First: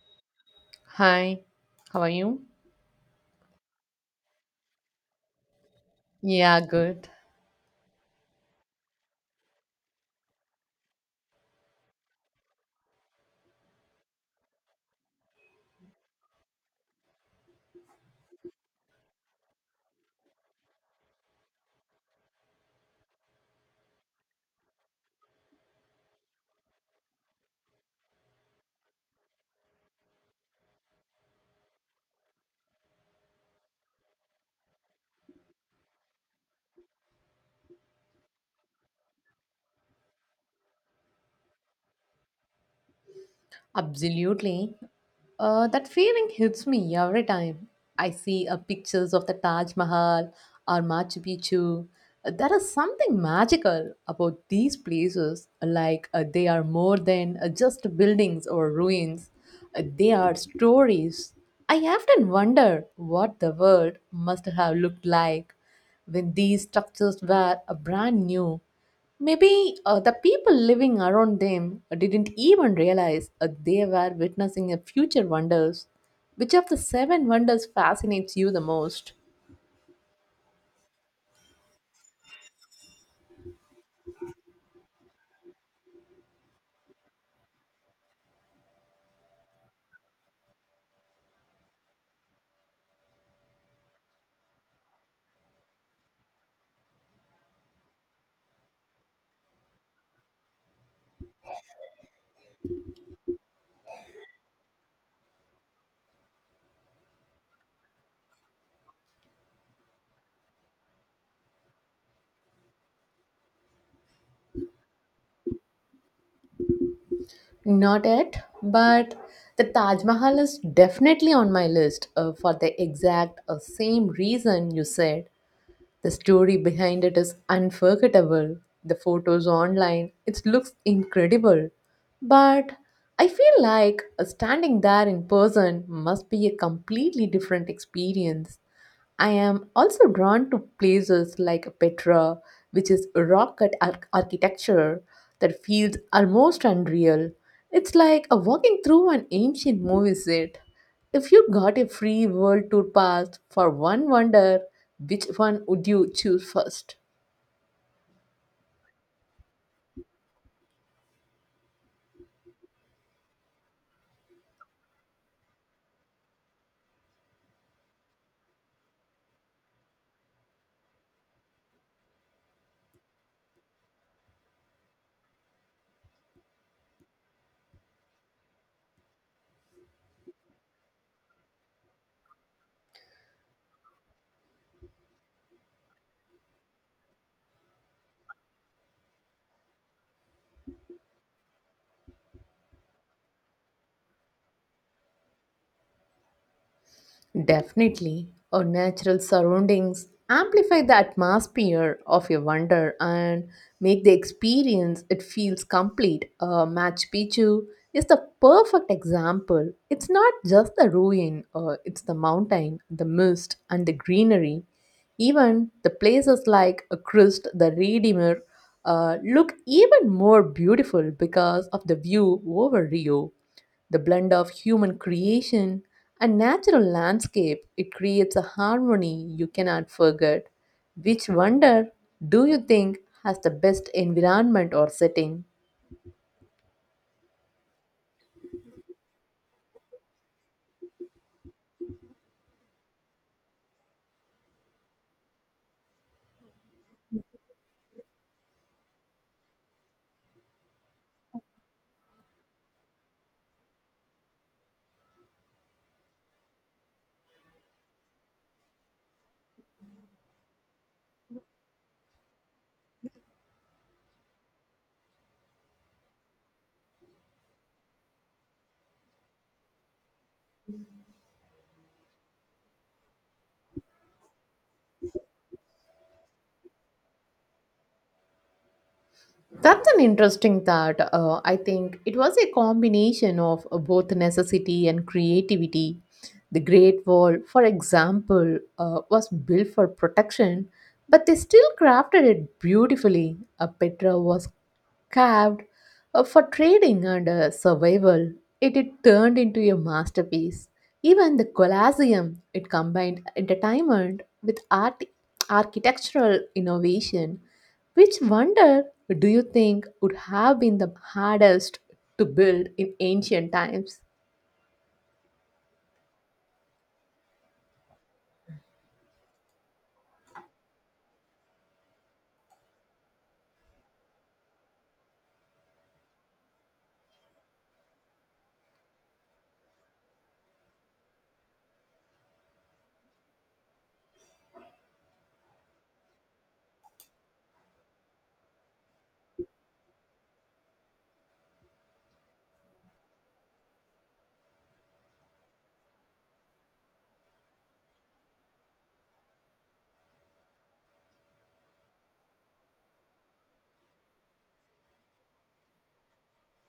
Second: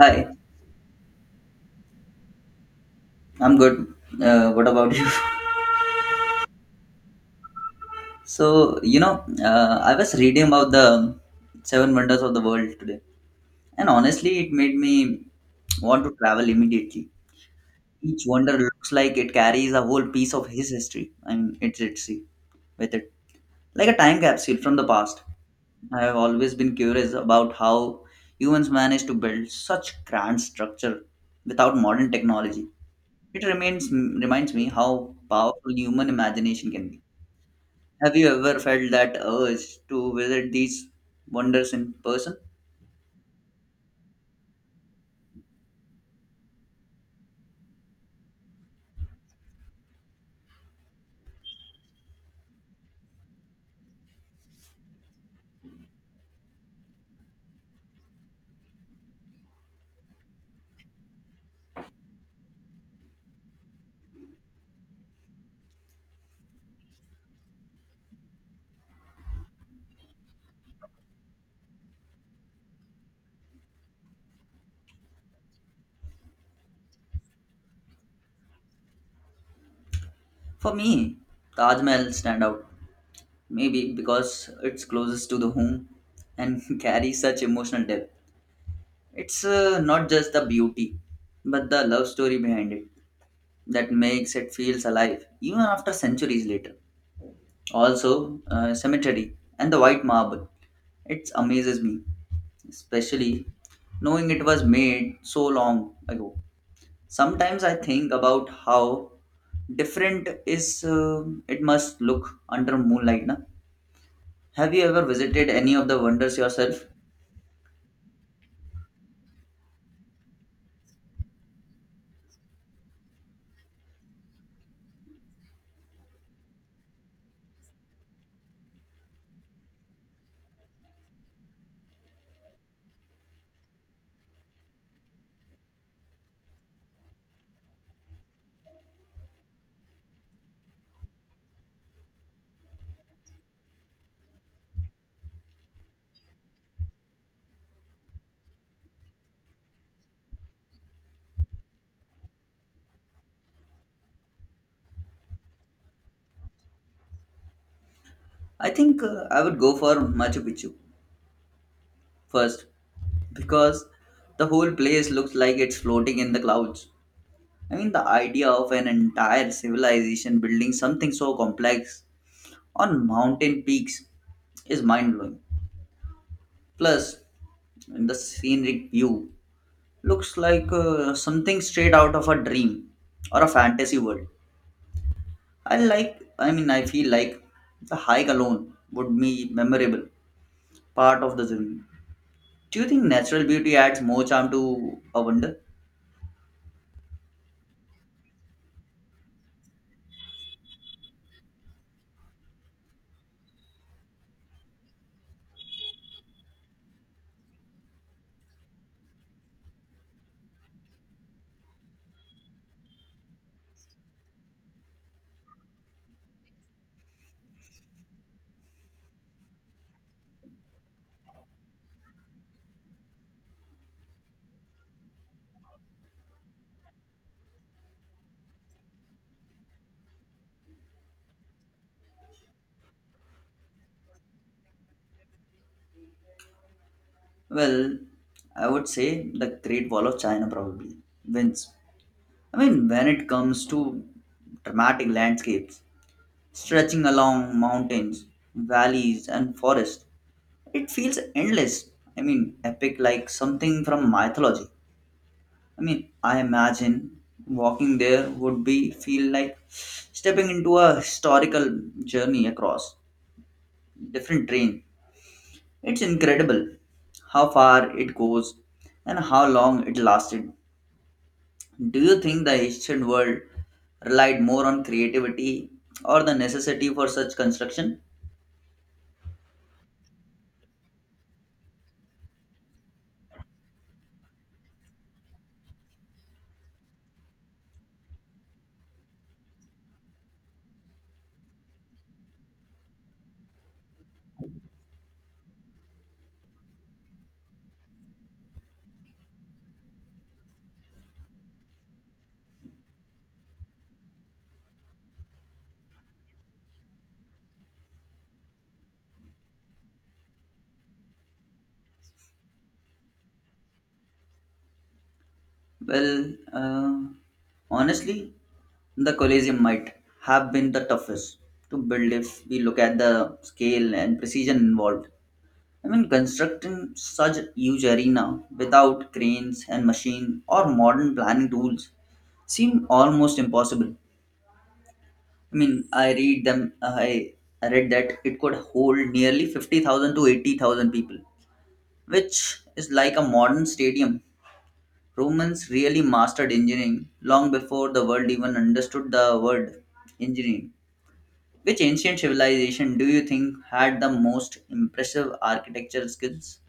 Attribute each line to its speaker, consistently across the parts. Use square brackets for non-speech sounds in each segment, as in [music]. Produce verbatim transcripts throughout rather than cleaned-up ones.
Speaker 1: Hi,
Speaker 2: Hi, how are you?
Speaker 1: I'm good. Uh, what about you? [laughs]
Speaker 2: Yeah, good.
Speaker 1: So, you know, uh, I was reading about the seven wonders of the world today, and honestly, it made me want to travel immediately. Each wonder looks like it carries a whole piece of his history, and it's at sea with it, like a time capsule from the past. I have always been curious about how humans managed to build such grand structure without modern technology. It remains reminds me how powerful human imagination can be. Have you ever felt that urge to visit these wonders in person?
Speaker 2: Absolutely. Uh, that feeling hits me every time I see uh, pictures of the Taj Mahal or Machu Picchu. There is something magical about these places, like uh, they are more than uh, just buildings or ruins. Uh, they are stories. I often wonder what the world must have looked like when these structures were uh, brand new. Maybe uh, the people living around them didn't even realize uh, they were witnessing a future wonders. Which of the seven wonders fascinates you the most?
Speaker 1: For me, Taj Mahal stand out. Maybe because it's closest to the home and [laughs] carries such emotional depth. It's uh, not just the beauty, but the love story behind it that makes it feels alive even after centuries later. Also, uh, cemetery and the white marble. It amazes me, especially knowing it was made so long ago. Sometimes I think about how different is uh, it must look under moonlight na. Have you ever visited any of the wonders yourself?
Speaker 2: Not yet, but the Taj Mahal is definitely on my list uh, for the exact uh, same reason you said. The story behind it is unforgettable. The photos online, it looks incredible. But I feel like standing there in person must be a completely different experience. I am also drawn to places like Petra, which is rock cut ar- architecture that feels almost unreal. It's like a walking through an ancient movie set. If you got a free world tour pass for one wonder, which one would you choose first?
Speaker 1: I think uh, I would go for Machu Picchu first because the whole place looks like it's floating in the clouds. I mean, the idea of an entire civilization building something so complex on mountain peaks is mind blowing. Plus, the scenic view looks like uh, something straight out of a dream or a fantasy world. I like, I mean, I feel like the hike alone would be memorable, part of the journey. Do you think natural beauty adds more charm to a wonder?
Speaker 2: Definitely. Our natural surroundings amplify the atmosphere of your wonder and make the experience it feels complete. Uh, Machu Picchu is the perfect example. It's not just the ruin, uh, it's the mountain, the mist, and the greenery. Even the places like uh, Christ the Redeemer uh, look even more beautiful because of the view over Rio. The blend of human creation and natural landscape, it creates a harmony you cannot forget. Which wonder do you think has the best environment or setting?
Speaker 1: Well, I would say the Great Wall of China probably wins. I mean, when it comes to dramatic landscapes stretching along mountains, valleys, and forests, it feels endless. I mean, epic like something from mythology. I mean, I imagine walking there would be feel like stepping into a historical journey across different terrain. It's incredible how far it goes and how long it lasted. Do you think the ancient world relied more on creativity or the necessity for such construction?
Speaker 2: That's an interesting thought. Uh, I think it was a combination of uh, both necessity and creativity. The Great Wall, for example, uh, was built for protection, but they still crafted it beautifully. Uh, Petra was carved uh, for trading and uh, survival, it, it turned into a masterpiece. Even the Colosseum, it combined entertainment with art, architectural innovation. Which wonder do you think would have been the hardest to build in ancient times?
Speaker 1: Well, uh, honestly, the Colosseum might have been the toughest to build if we look at the scale and precision involved. I mean, constructing such huge arena without cranes and machine or modern planning tools seemed almost impossible. I mean, I read them. I I read that it could hold nearly fifty thousand to eighty thousand people, which is like a modern stadium. Romans really mastered engineering long before the world even understood the word engineering. Which ancient civilization do you think had the most impressive architectural skills?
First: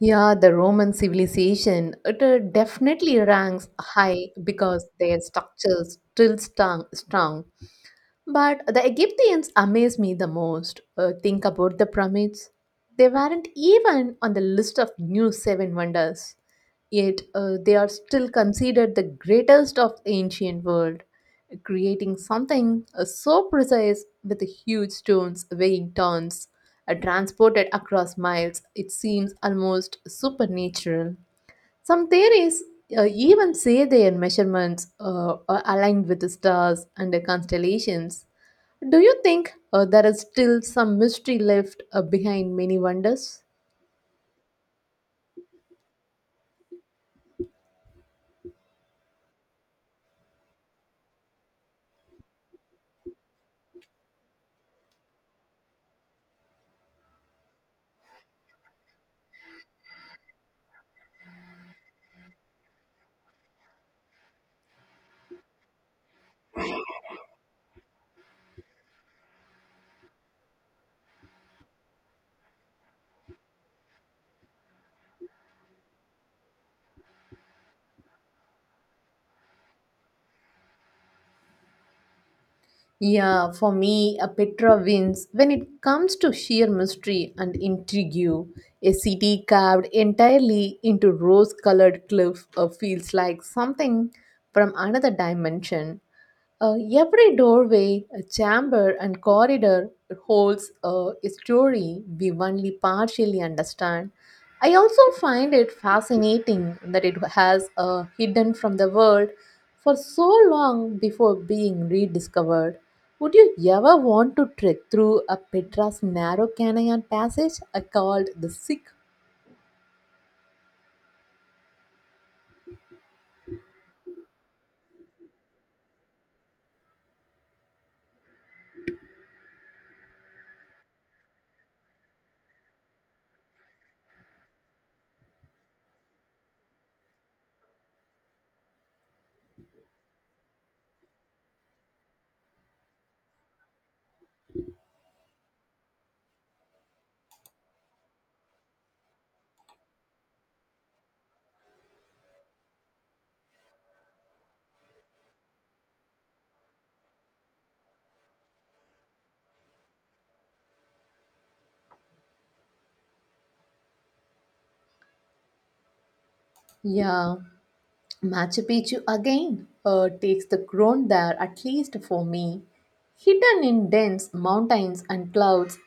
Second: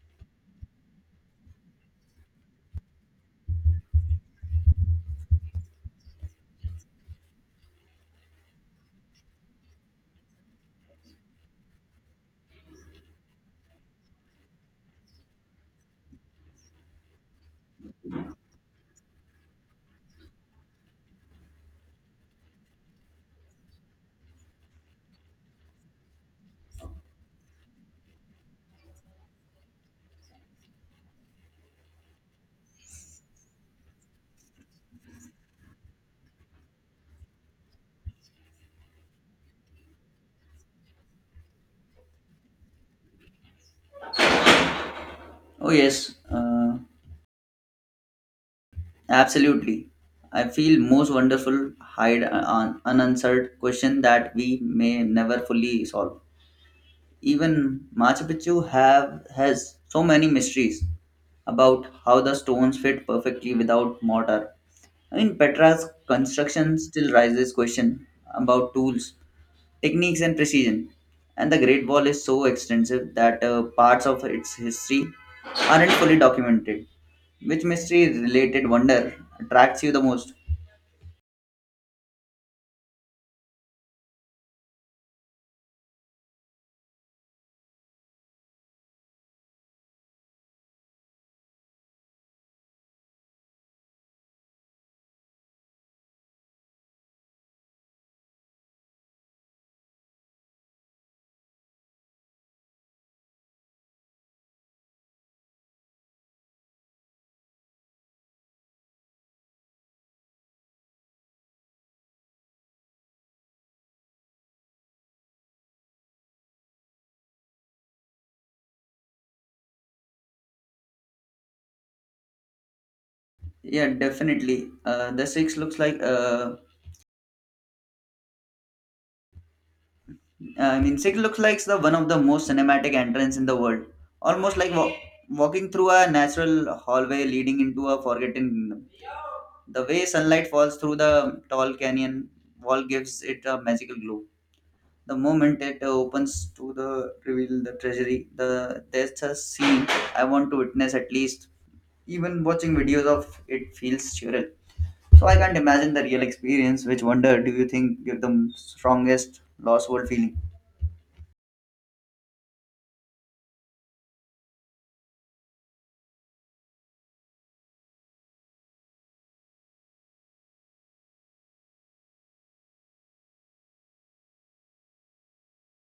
Speaker 2: Yeah, the Roman civilization, it uh, definitely ranks high because their structures still strong, strong But the Egyptians amaze me the most. Uh, think about the pyramids. They weren't even on the list of new seven wonders. Yet uh, they are still considered the greatest of the ancient world, creating something uh, so precise with the huge stones weighing tons, uh, transported across miles. It seems almost supernatural. Some theories uh, even say their measurements uh, are aligned with the stars and the constellations. Do you think uh, there is still some mystery left uh, behind many wonders?
Speaker 1: Oh yes. Uh, Absolutely. I feel most wonderful hide an unanswered question that we may never fully solve. Even Machu Picchu have has so many mysteries about how the stones fit perfectly without mortar. I mean, Petra's construction still raises question about tools, techniques, and precision. And the Great Wall is so extensive that uh, parts of its history aren't fully documented. Which mystery related wonder attracts you the most?
Speaker 2: Yeah, for me, a Petra wins when it comes to sheer mystery and intrigue. A city carved entirely into rose colored cliff uh, feels like something from another dimension. Uh, every doorway, a chamber, and corridor holds uh, a story we only partially understand. I also find it fascinating that it has uh, hidden from the world for so long before being rediscovered. Would you ever want to trek through a Petra's narrow canyon passage uh, called the Sick?
Speaker 1: Yeah, definitely. Uh, the six looks like uh, I mean, six looks like the one of the most cinematic entrance in the world. Almost like wa- walking through a natural hallway leading into a forgotten kingdom. The way sunlight falls through the tall canyon wall gives it a magical glow. The moment it opens to the reveal the treasury, the there's a scene I want to witness at least. Even watching videos of it feels surreal. So I can't imagine the real experience. Which wonder do you think give the strongest lost world feeling?
Speaker 2: Yeah, Machu Picchu again uh, takes the crown there, at least for me. Hidden in dense mountains and clouds,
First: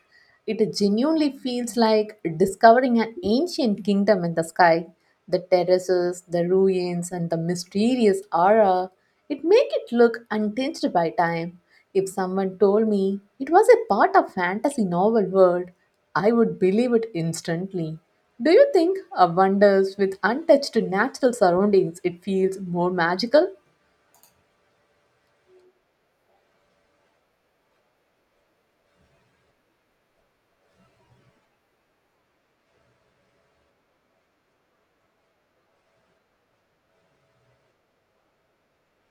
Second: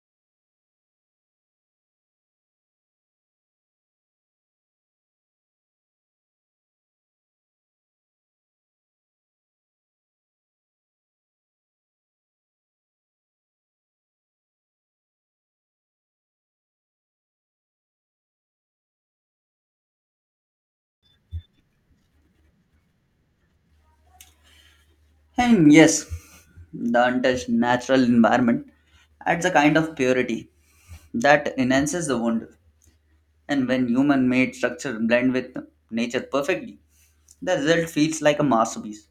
Speaker 2: it genuinely feels like discovering an ancient kingdom in the sky. The terraces, the ruins, and the mysterious aura, it make it look untinged by time. If someone told me it was a part of fantasy novel world, I would believe it instantly. Do you think a wonders with untouched natural surroundings it feels more magical?
Speaker 1: And yes, the untouched natural environment adds a kind of purity that enhances the wonder. And when human made structure blend with nature perfectly, the result feels like a masterpiece.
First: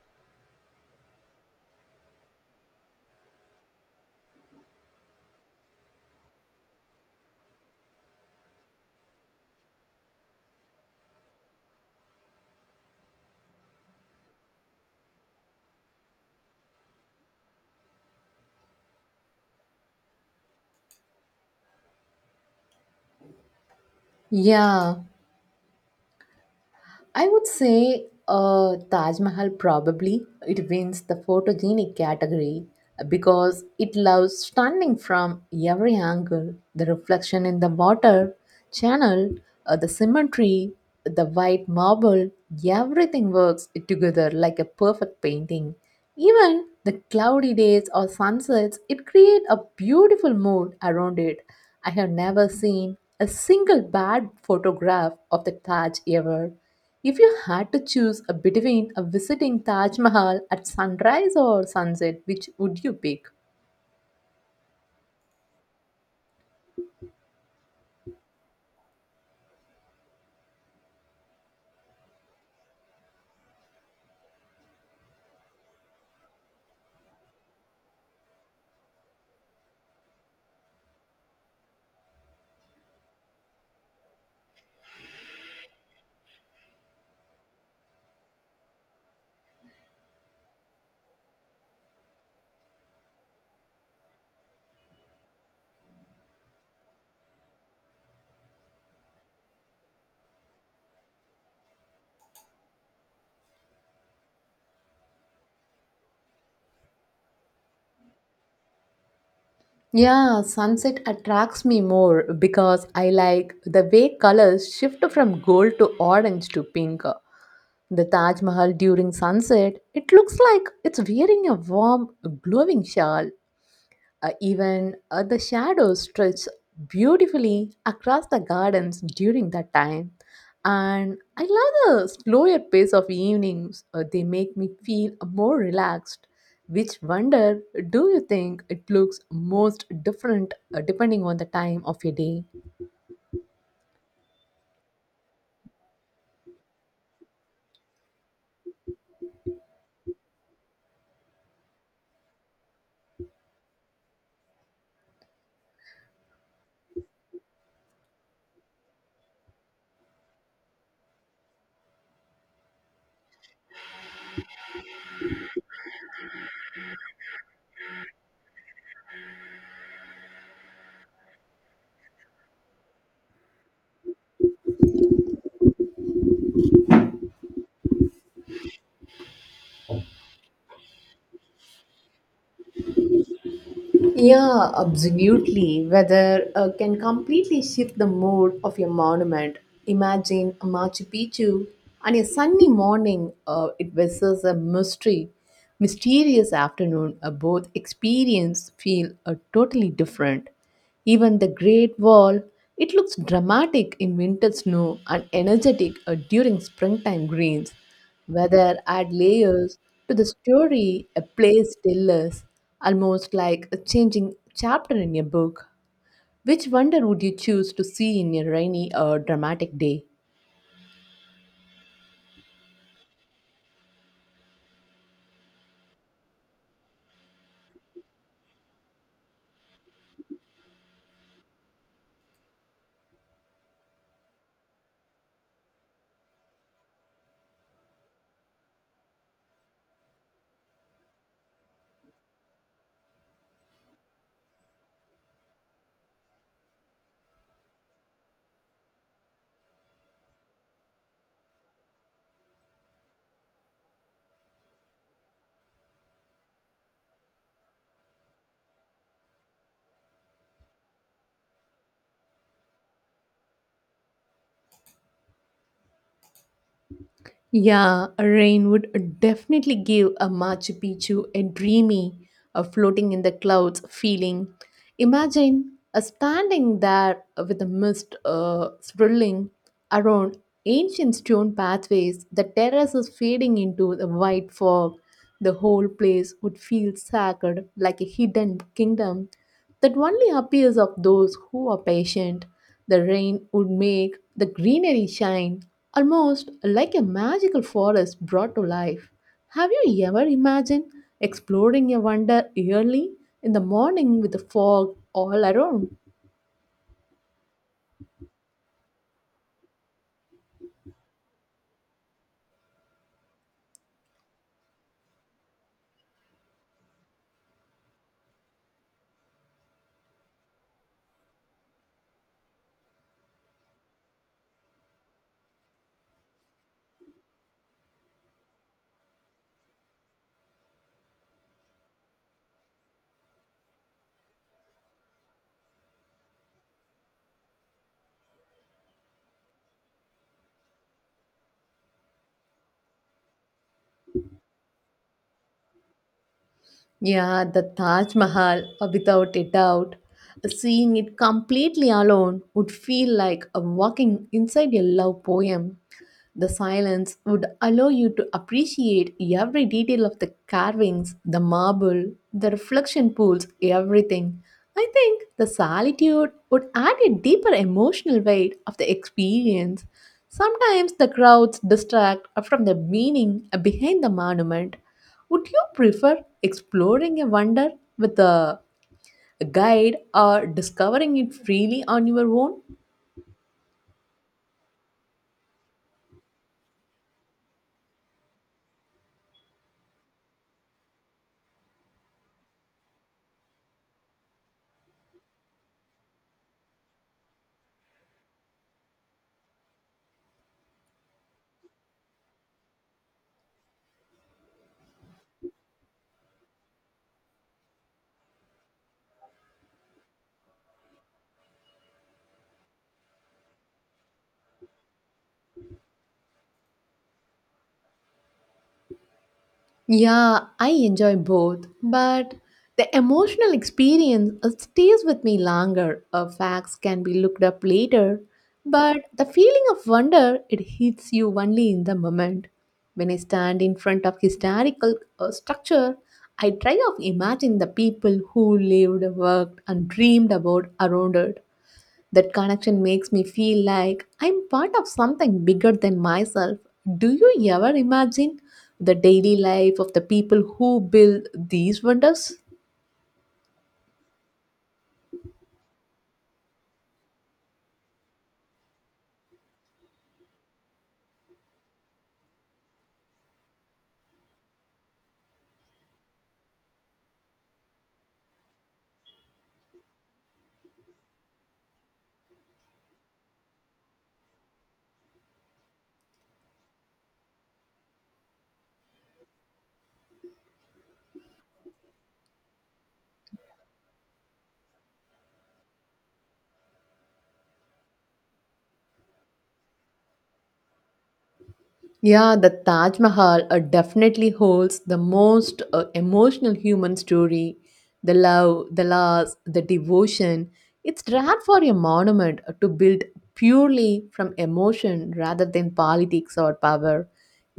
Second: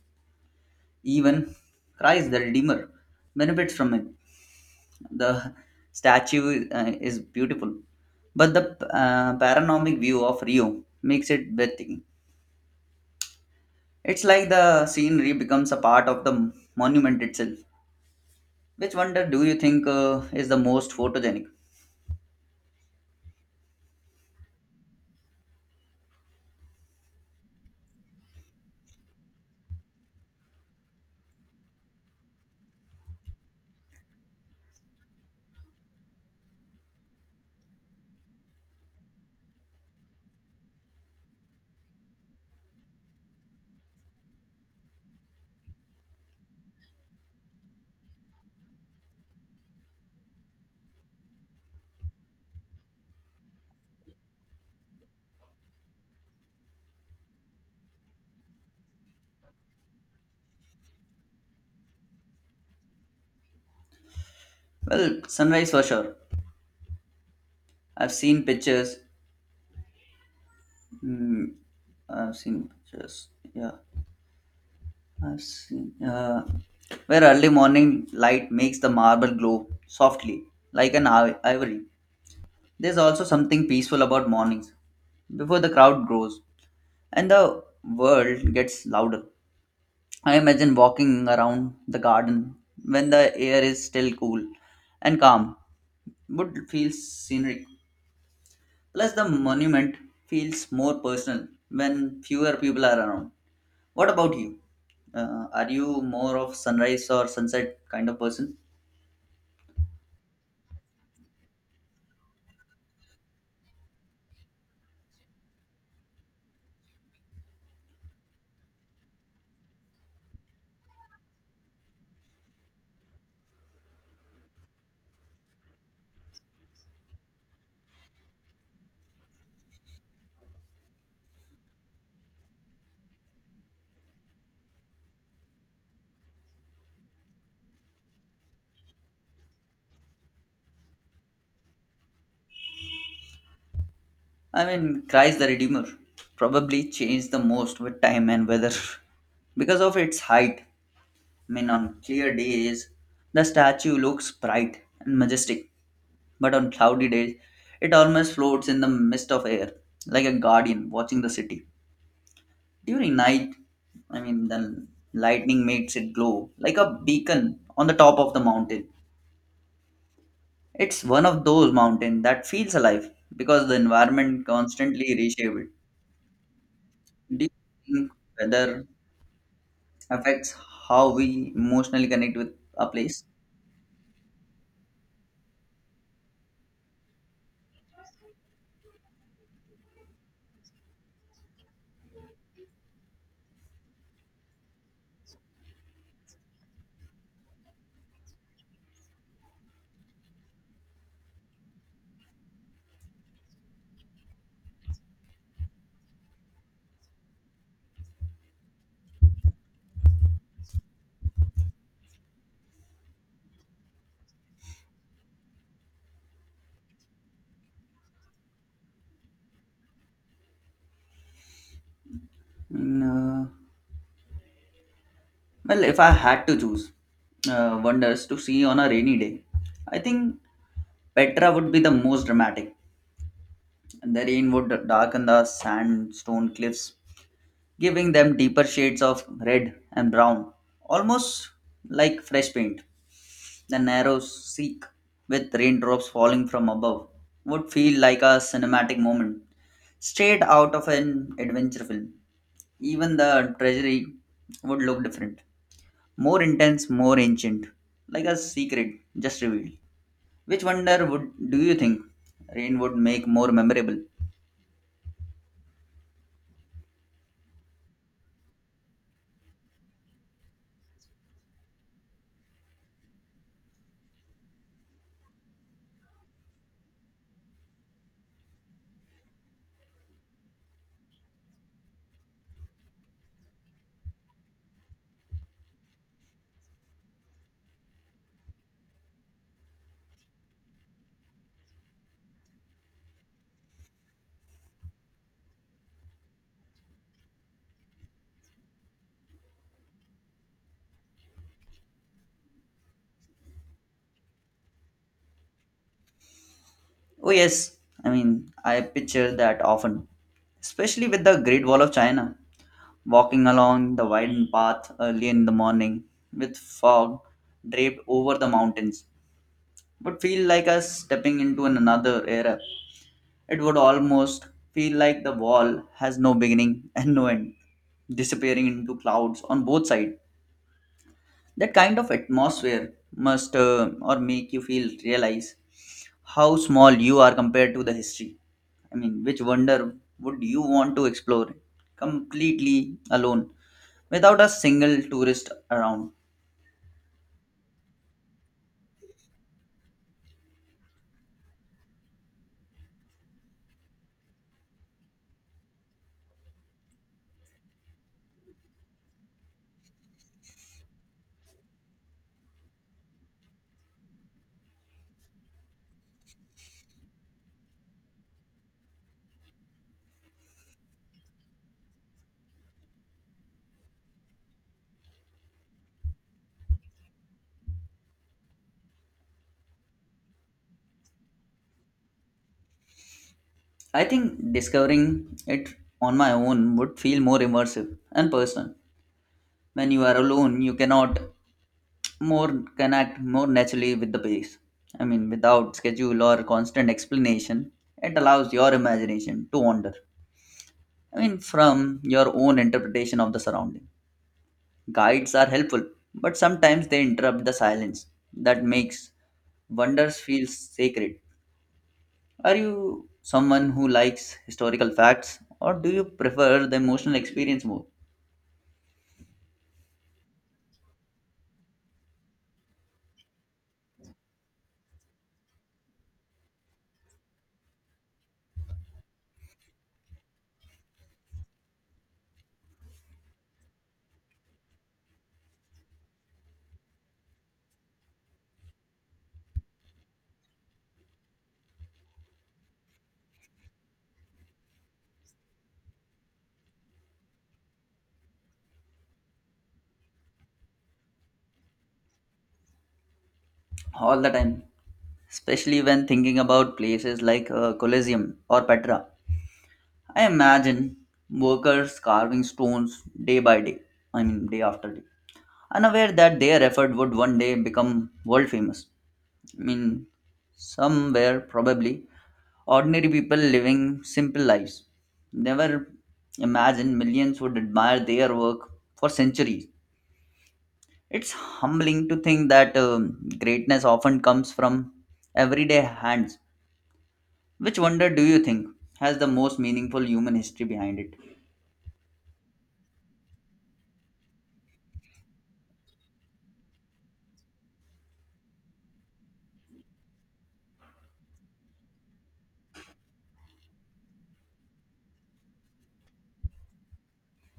Speaker 1: Even Christ the Redeemer benefits from it. The statue uh, is beautiful, but the uh, panoramic view of Rio makes it breathtaking. It's like the scenery becomes a part of the monument itself. Which wonder do you think uh, is the most photogenic?
Speaker 2: Yeah, I would say uh, Taj Mahal probably it wins the photogenic category uh, because it loves stunning from every angle. The reflection in the water channel, uh, the symmetry, the white marble, everything works together like a perfect painting. Even the cloudy days or sunsets, it create a beautiful mood around it. I have never seen a single bad photograph of the Taj ever if you had to choose a between a visiting Taj Mahal at sunrise or sunset, which would you pick?
Speaker 1: Well, sunrise for sure. I've seen pictures. Mm, I've seen pictures. Yeah, I've seen, uh, where early morning light makes the marble glow softly, like an iv- ivory. There's also something peaceful about mornings before the crowd grows and the world gets louder. I imagine walking around the garden when the air is still cool and calm would feel scenic. Plus, the monument feels more personal when fewer people are around. What about you? Uh, are you more of sunrise or sunset kind of person?
Speaker 2: Yeah, sunset attracts me more because I like the way colors shift from gold to orange to pink. The Taj Mahal during sunset, it looks like it's wearing a warm, glowing shawl. Uh, even uh, the shadows stretch beautifully across the gardens during that time. And I love the slower pace of evenings. Uh, they make me feel more relaxed. Which wonder do you think it looks most different uh, depending on the time of your day?
Speaker 1: I mean, Christ the Redeemer probably changed the most with time and weather [laughs] because of its height. I mean, on clear days, the statue looks bright and majestic, but on cloudy days, it almost floats in the mist of air like a guardian watching the city. During night, I mean, the lightning makes it glow like a beacon on the top of the mountain. It's one of those mountains that feels alive because the environment constantly reshapes it. Do you think weather affects how we emotionally connect with a place?
Speaker 2: Yeah, absolutely. Weather uh, can completely shift the mood of your monument. Imagine a Machu Picchu on a sunny morning. Uh, it versus a mystery, mysterious afternoon. Uh, both experience feel uh, totally different. Even the Great Wall, it looks dramatic in winter snow and energetic uh, during springtime greens. Weather add layers to the story a place still is, almost like a changing chapter in a book. Which wonder would you choose to see in a rainy or dramatic day?
Speaker 1: Mm, uh, well, if I had to choose uh, wonders to see on a rainy day, I think Petra would be the most dramatic. The rain would darken the sandstone cliffs, giving them deeper shades of red and brown, almost like fresh paint. The narrow streak with raindrops falling from above would feel like a cinematic moment straight out of an adventure film. Even the treasury would look different, more intense, more ancient, like a secret just revealed. Which wonder would do you think rain would make more memorable?
Speaker 2: Yeah, rain would definitely give a Machu Picchu a dreamy, a floating in the clouds feeling. Imagine a standing there with the mist uh, swirling around ancient stone pathways, the terraces fading into the white fog. The whole place would feel sacred, like a hidden kingdom that only appears of those who are patient. The rain would make the greenery shine, almost like a magical forest brought to life. Have you ever imagined exploring a wonder early in the morning with the fog all around?
Speaker 1: Oh yes, I mean, I picture that often, especially with the Great Wall of China. Walking along the widened path early in the morning with fog draped over the mountains would feel like us stepping into an- another era. It would almost feel like the wall has no beginning and no end, disappearing into clouds on both sides. That kind of atmosphere must uh, or make you feel realize how small you are compared to the history. I mean, which wonder would you want to explore completely alone without a single tourist around?
Speaker 2: Yeah, the Taj Mahal, uh, without a doubt. Seeing it completely alone would feel like a walking inside a love poem. The silence would allow you to appreciate every detail of the carvings, the marble, the reflection pools, everything. I think the solitude would add a deeper emotional weight of the experience. Sometimes the crowds distract from the meaning behind the monument. Would you prefer exploring a wonder with a guide or discovering it freely on your own?
Speaker 1: I think discovering it on my own would feel more immersive and personal. When you are alone, you cannot more connect more naturally with the place. I mean, without schedule or constant explanation, it allows your imagination to wander. I mean, from your own interpretation of the surrounding. Guides are helpful, but sometimes they interrupt the silence that makes wonders feel sacred. Are you someone who likes historical facts, or do you prefer the emotional experience more?
Speaker 2: Yeah, I enjoy both, but the emotional experience uh, stays with me longer. Uh, facts can be looked up later, but the feeling of wonder it hits you only in the moment. When I stand in front of historical uh, structure, I try to imagine the people who lived, worked, and dreamed about around it. That connection makes me feel like I'm part of something bigger than myself. Do you ever imagine the daily life of the people who build these wonders?
Speaker 1: All the time, especially when thinking about places like uh, Colosseum or Petra. I imagine workers carving stones day by day, I mean, day after day, unaware that their effort would one day become world famous. I mean, somewhere probably ordinary people living simple lives never imagined millions would admire their work for centuries. It's humbling to think that um, greatness often comes from everyday hands. Which wonder do you think has the most meaningful human history behind it?
Speaker 2: Yeah, the Taj Mahal uh, definitely holds the most uh, emotional human story. The love, the loss, the devotion. It's rare for a monument uh, to build purely from emotion rather than politics or power.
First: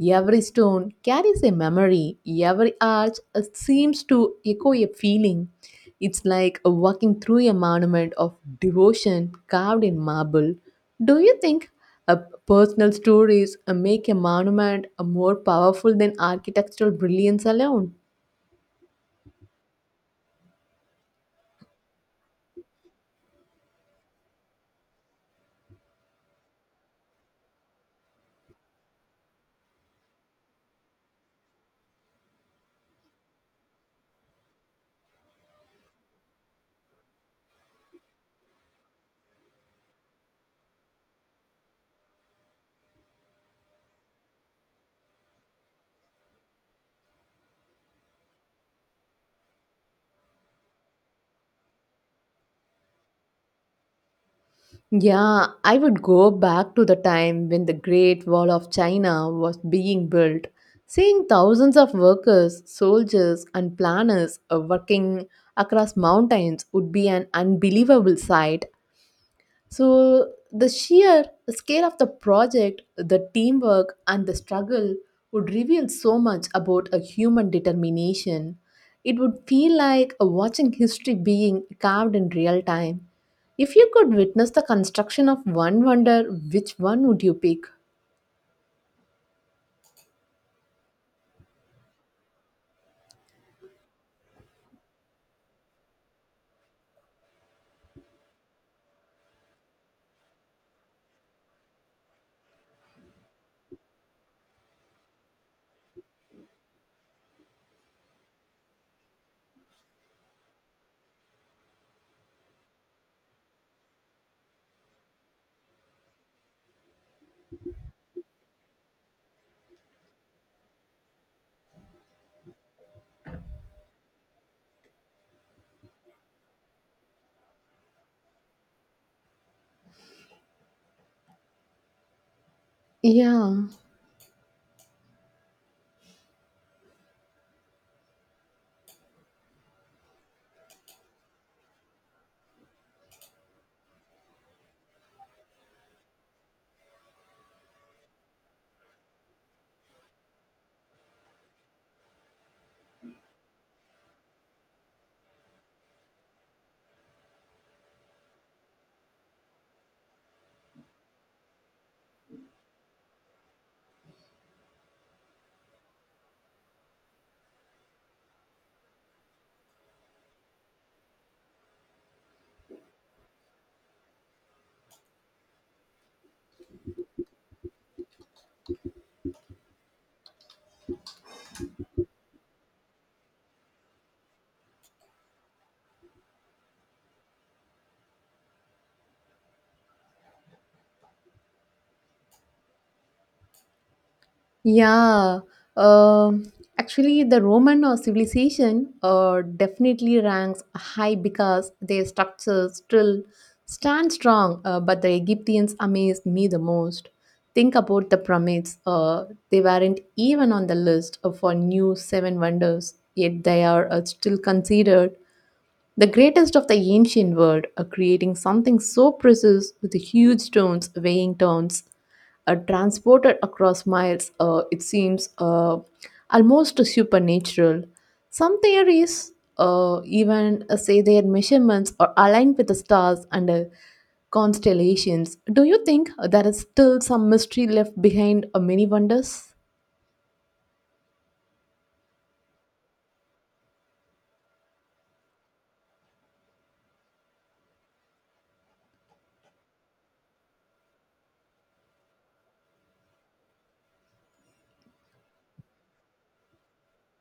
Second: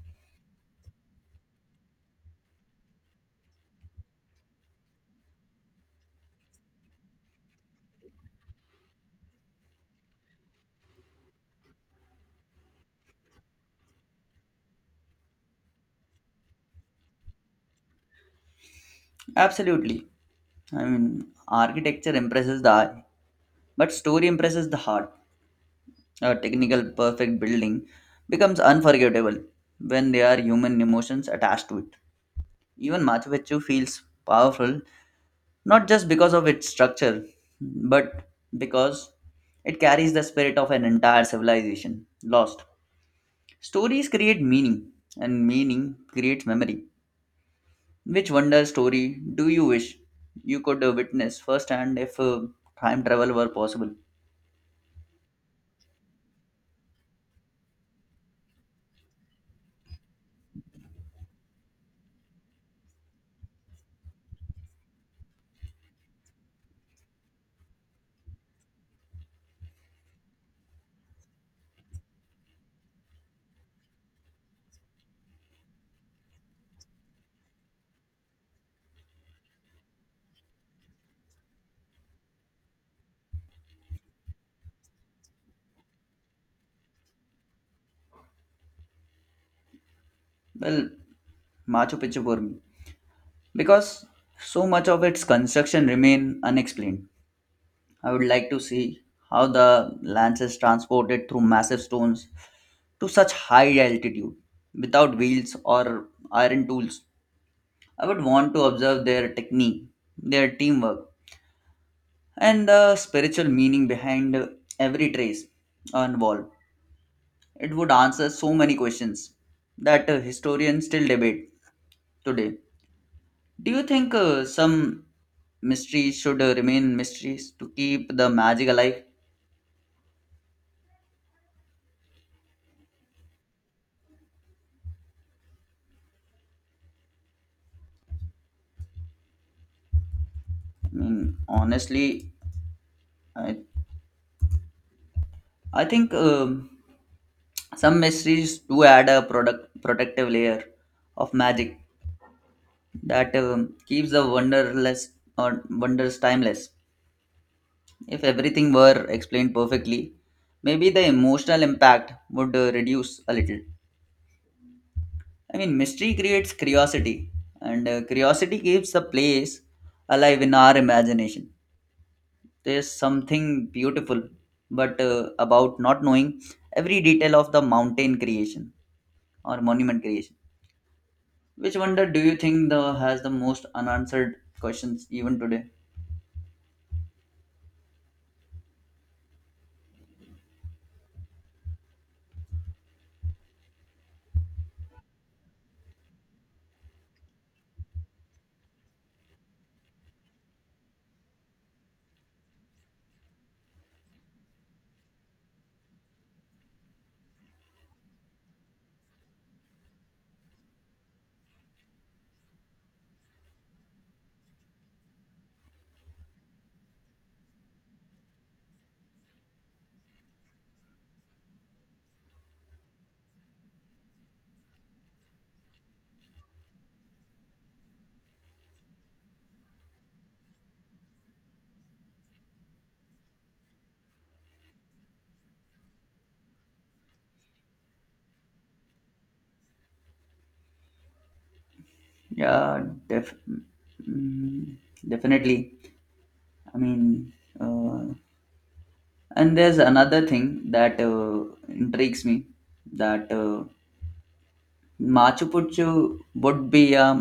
Speaker 2: Every stone carries a memory, every arch uh, seems to echo a feeling. It's like walking through a monument of devotion carved in marble. Do you think uh, personal stories uh, make a monument uh, more powerful than architectural brilliance alone?
Speaker 1: Absolutely. I mean, architecture impresses the eye, but story impresses the heart. A technical perfect building becomes unforgettable when there are human emotions attached to it. Even Machu Picchu feels powerful not just because of its structure, but because it carries the spirit of an entire civilization lost. Stories create meaning, and meaning creates memory. Which wonder story do you wish you could uh, witness firsthand if uh, time travel were possible?
Speaker 2: Yeah, I would go back to the time when the Great Wall of China was being built, seeing thousands of workers, soldiers, and planners uh, working across mountains would be an unbelievable sight. So, the sheer scale of the project, the teamwork, and the struggle would reveal so much about a human determination. It would feel like a watching history being carved in real time. If you could witness the construction of one wonder, which one would you pick?
Speaker 1: Well, Machu Picchu for me. Because so much of its construction remain unexplained. I would like to see how the lance is transported through massive stones to such high altitude without wheels or iron tools. I would want to observe their technique, their teamwork, and the spiritual meaning behind every trace on wall. It would answer so many questions that uh, historians still debate today. Do you think uh, some mysteries should uh, remain mysteries to keep the magic alive?
Speaker 2: Yeah.
Speaker 1: I mean, honestly, I, I think um, some mysteries do add a product protective layer of magic that um, keeps the wonderless or wonders timeless. If everything were explained perfectly, maybe the emotional impact would uh, reduce a little. I mean, mystery creates curiosity, and uh, curiosity keeps the place alive in our imagination. There's something beautiful but uh, about not knowing every detail of the mountain creation or monument creation. Which wonder do you think the has the most unanswered questions even today.
Speaker 2: Yeah, um, actually, the Roman uh, civilization uh, definitely ranks high because their structure still stand strong. Uh, but the Egyptians amazed me the most. Think about the pyramids; uh, they weren't even on the list uh, for new seven wonders, yet they are uh, still considered the greatest of the ancient world are creating something so precious with huge stones weighing tons, uh, transported across miles. Uh, it seems uh, almost supernatural. Some theories uh, even uh, say their measurements are aligned with the stars and uh, constellations. Do you think there is still some mystery left behind uh, many wonders?
Speaker 1: Yeah, def- mm, definitely. I mean, uh, and there's another thing that uh, intrigues me that uh, Machu Picchu would be um,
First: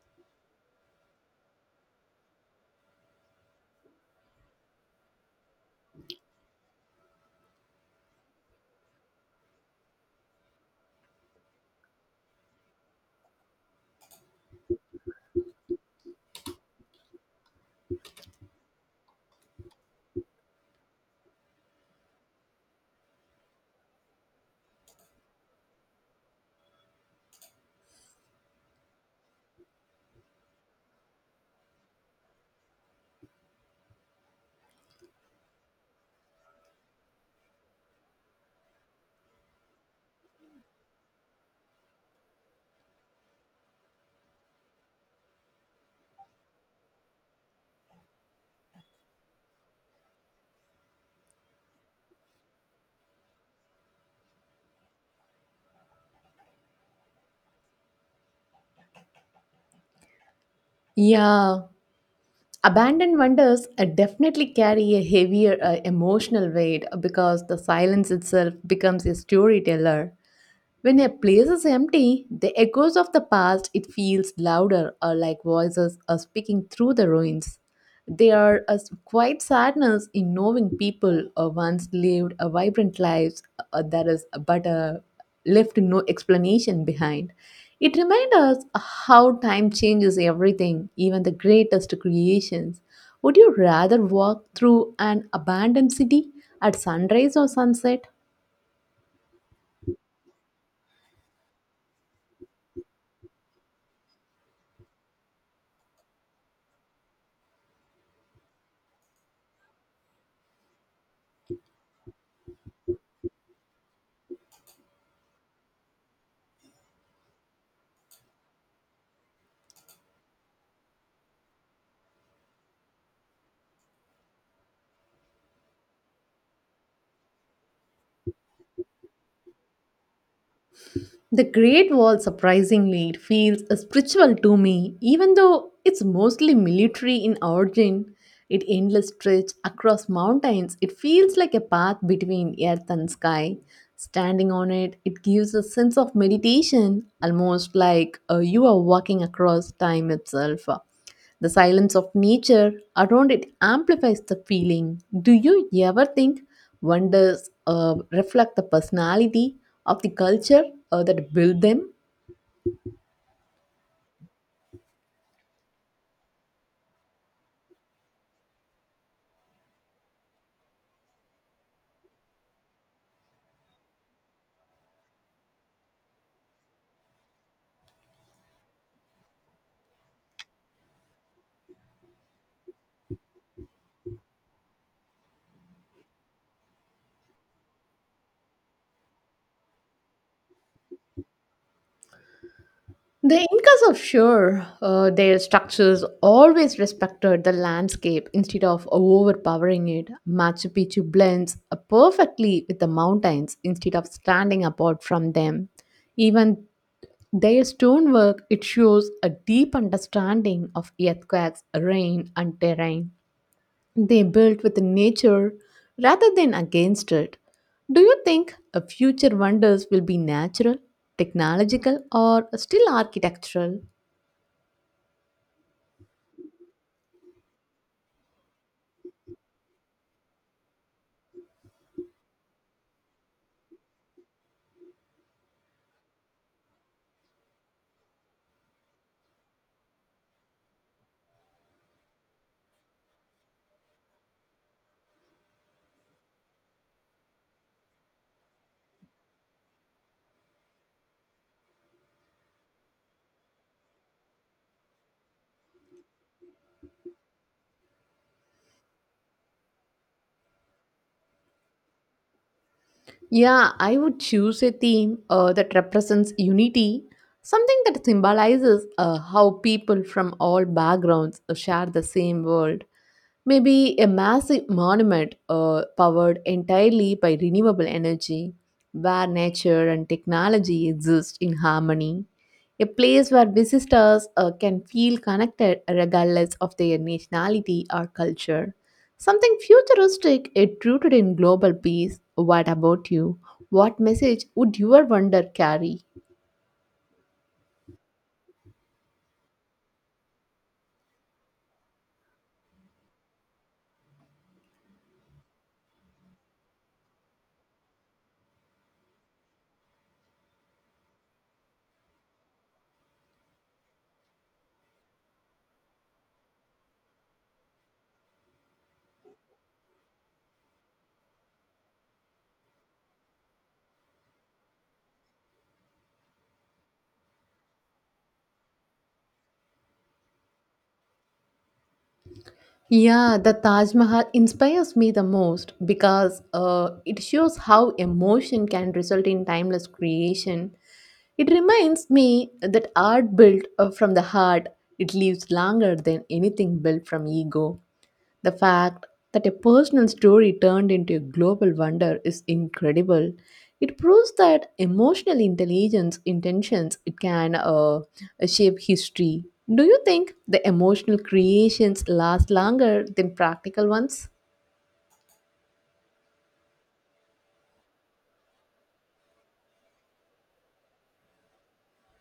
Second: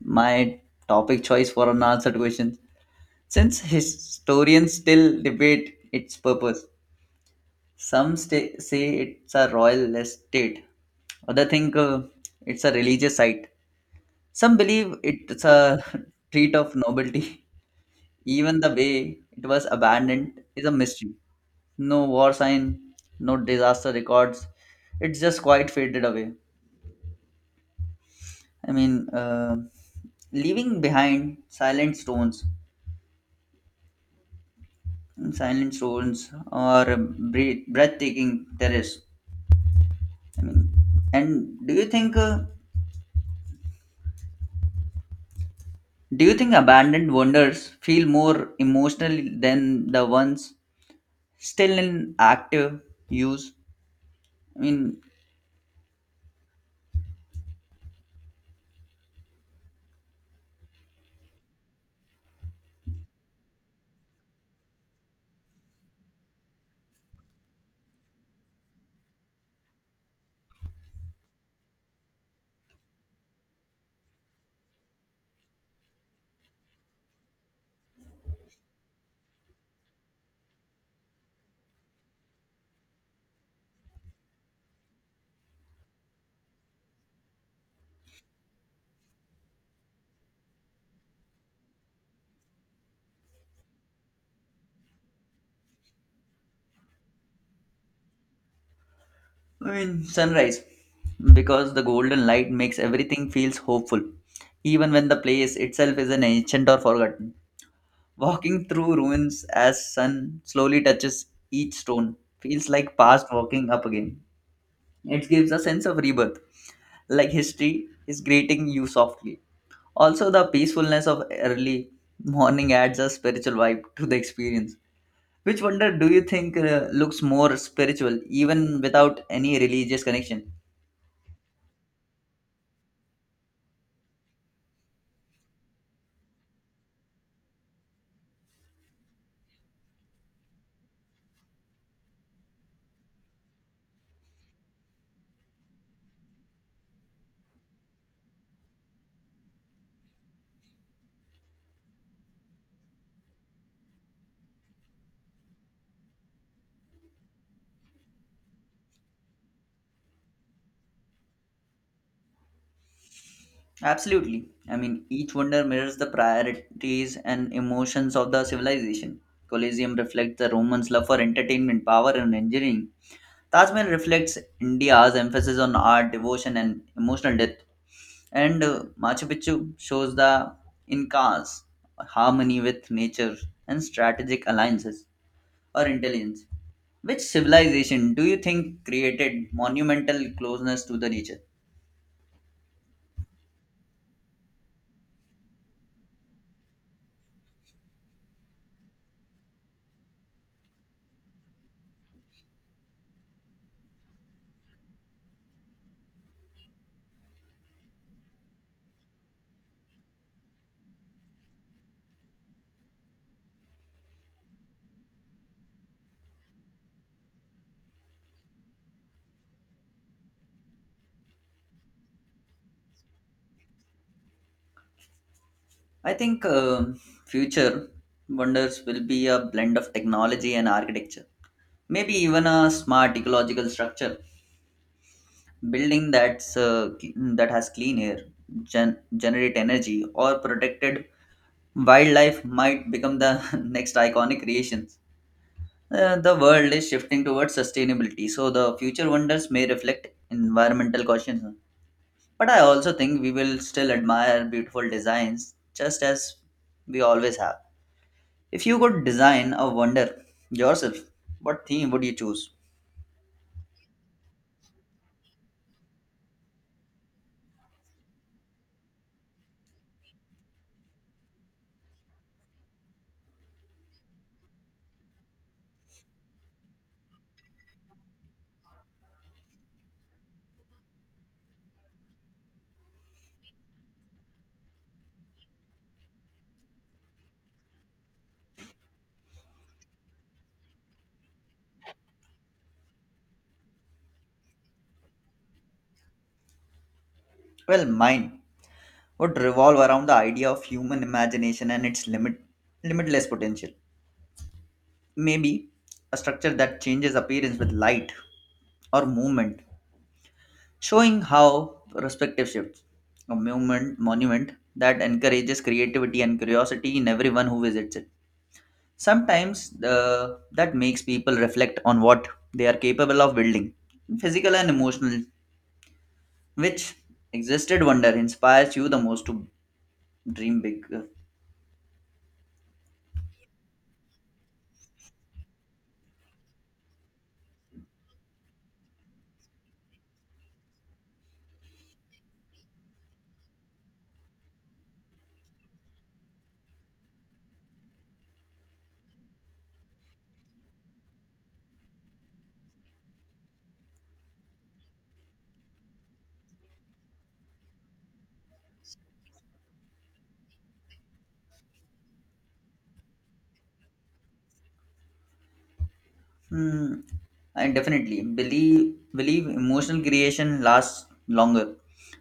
Speaker 1: my topic choice for unanswered questions. Since historians still debate its purpose, some sta say it's a royal estate, others think uh, it's a religious site. Some believe it's a [laughs] treat of nobility. Even the way it was abandoned is a mystery. No war sign, no disaster records. It's just quite faded away. I mean, uh, leaving behind silent stones, silent stones, or breath- breathtaking terrace. I mean, and do you think uh, do you think abandoned wonders feel more emotional than the ones still in active use? I mean,
Speaker 2: Yeah, abandoned wonders uh, definitely carry a heavier uh, emotional weight uh, because the silence itself becomes a storyteller. When a place is empty, the echoes of the past it feels louder or like voices are speaking through the ruins. There are a s- quiet sadness in knowing people uh, once lived a vibrant lives uh, that is but uh, left no explanation behind. It reminds us how time changes everything, even the greatest creations. Would you rather walk through an abandoned city at sunrise or sunset?
Speaker 1: I mean sunrise because the golden light makes everything feels hopeful, even when the place itself is an ancient or forgotten. Walking through ruins as sun slowly touches each stone feels like past walking up again. It gives a sense of rebirth, like history is greeting you softly. Also, the peacefulness of early morning adds a spiritual vibe to the experience. Which wonder do you think uh, looks more spiritual even without any religious connection?
Speaker 2: The Great Wall, surprisingly, it feels spiritual to me, even though it's mostly military in origin. It endless stretch across mountains. It feels like a path between earth and sky. Standing on it, it gives a sense of meditation, almost like uh, you are walking across time itself. The silence of nature around it amplifies the feeling. Do you ever think wonders uh, reflect the personality of the culture uh, that built them?
Speaker 1: Absolutely. I mean, each wonder mirrors the priorities and emotions of the civilization. Colosseum reflects the Romans' love for entertainment, power, and engineering. Taj Mahal reflects India's emphasis on art, devotion, and emotional depth. And uh, Machu Picchu shows the Incas' harmony with nature and strategic alliances or intelligence. Which civilization do you think created monumental closeness to the nature?
Speaker 2: The Incas of sure, uh, their structures always respected the landscape instead of overpowering it. Machu Picchu blends uh, perfectly with the mountains instead of standing apart from them. Even their stonework it shows a deep understanding of earthquakes, rain, and terrain. They built with nature rather than against it. Do you think a future wonders will be natural, technological, or still architectural?
Speaker 1: I think um future wonders will be a blend of technology and architecture. Maybe even a smart ecological structure, building that's uh, cl- that has clean air, gen- generate energy, or protected wildlife might become the [laughs] next iconic creations. Uh, the world is shifting towards sustainability, so the future wonders may reflect environmental caution. But I also think we will still admire beautiful designs just as we always have. If you could design a wonder yourself, what theme would you choose?
Speaker 2: Yeah, I would choose a theme uh, that represents unity, something that symbolizes uh, how people from all backgrounds uh, share the same world. Maybe a massive monument uh, powered entirely by renewable energy, where nature and technology exist in harmony. A place where visitors uh, can feel connected regardless of their nationality or culture. Something futuristic, yet rooted in global peace. What about you? What message would your wonder carry?
Speaker 1: Well, mine would revolve around the idea of human imagination and its limit, limitless potential. Maybe a structure that changes appearance with light or movement showing how perspective shifts. A monument, monument that encourages creativity and curiosity in everyone who visits it. Sometimes the, that makes people reflect on what they are capable of building, physical and emotional. Which existed wonder inspires you the most to dream big? uh,
Speaker 2: Yeah, the Taj Mahal inspires me the most because uh, it shows how emotion can result in timeless creation. It reminds me that art built uh, from the heart, it lives longer than anything built from ego. The fact that a personal story turned into a global wonder is incredible. It proves that emotional intelligence intentions it can uh, shape history. Do you think the emotional creations last longer than practical ones?
Speaker 1: Hmm. And definitely believe believe emotional creation lasts longer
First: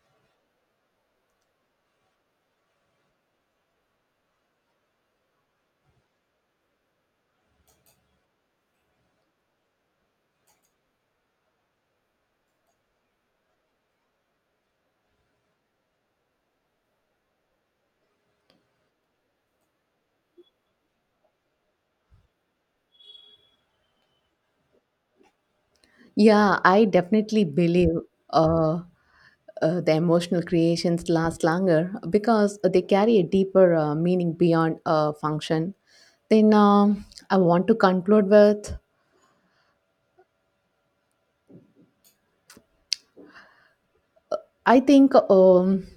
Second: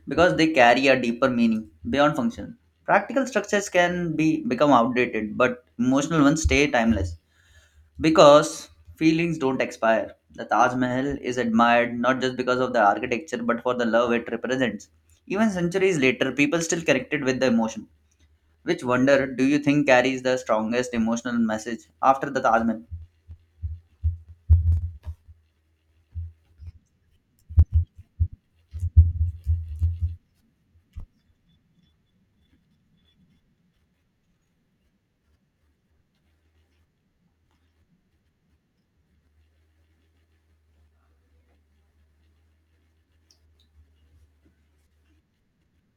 Speaker 1: because they carry a deeper meaning beyond function. Practical structures can be become outdated, but emotional ones stay timeless because feelings don't expire. The Taj Mahal is admired not just because of the architecture but for the love it represents. Even centuries later, people still connected with the emotion. Which wonder do you think carries the strongest emotional message after the Taj Mahal?
Speaker 2: Yeah, I definitely believe uh, uh, the emotional creations last longer because they carry a deeper uh, meaning beyond uh, function. Then um I want to conclude with I think um,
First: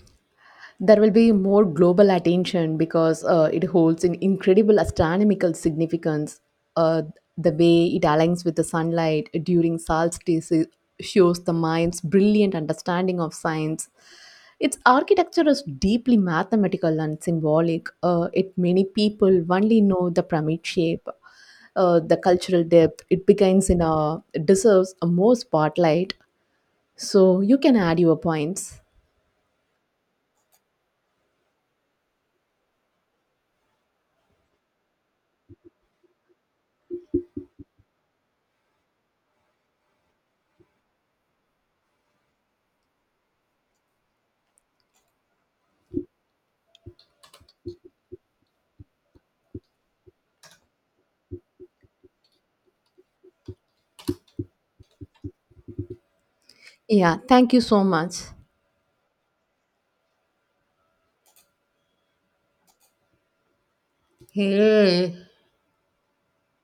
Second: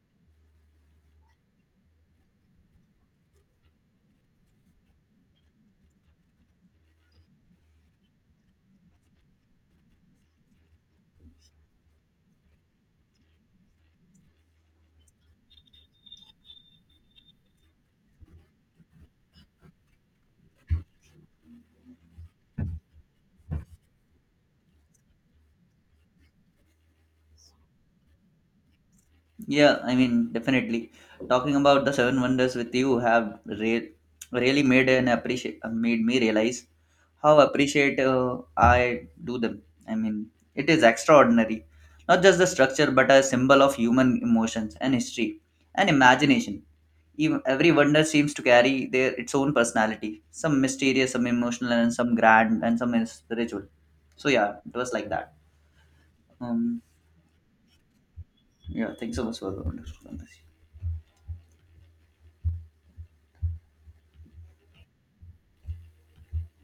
Speaker 2: there will be more global attention because uh, it holds an incredible astronomical significance. Uh, the way it aligns with the sunlight during solstice shows the mind's brilliant understanding of science. Its architecture is deeply mathematical and symbolic. Uh, it many people only know the pyramid shape, uh, the cultural depth. It begins in a it deserves a more spotlight. So you can add your points.
Speaker 1: Yeah, I mean, definitely. Talking about the seven wonders with you have re- really made an appreciate uh, made me realize how appreciate uh, I do them. I mean, it is extraordinary, not just the structure, but a symbol of human emotions and history and imagination. Even every wonder seems to carry their its own personality, some mysterious, some emotional, and some grand, and some is spiritual. So yeah, it was like that. Um,
Speaker 2: Yeah, thank you so much.
Speaker 1: yeah, thanks so much for the wonderful conversation.
Speaker 2: Hey,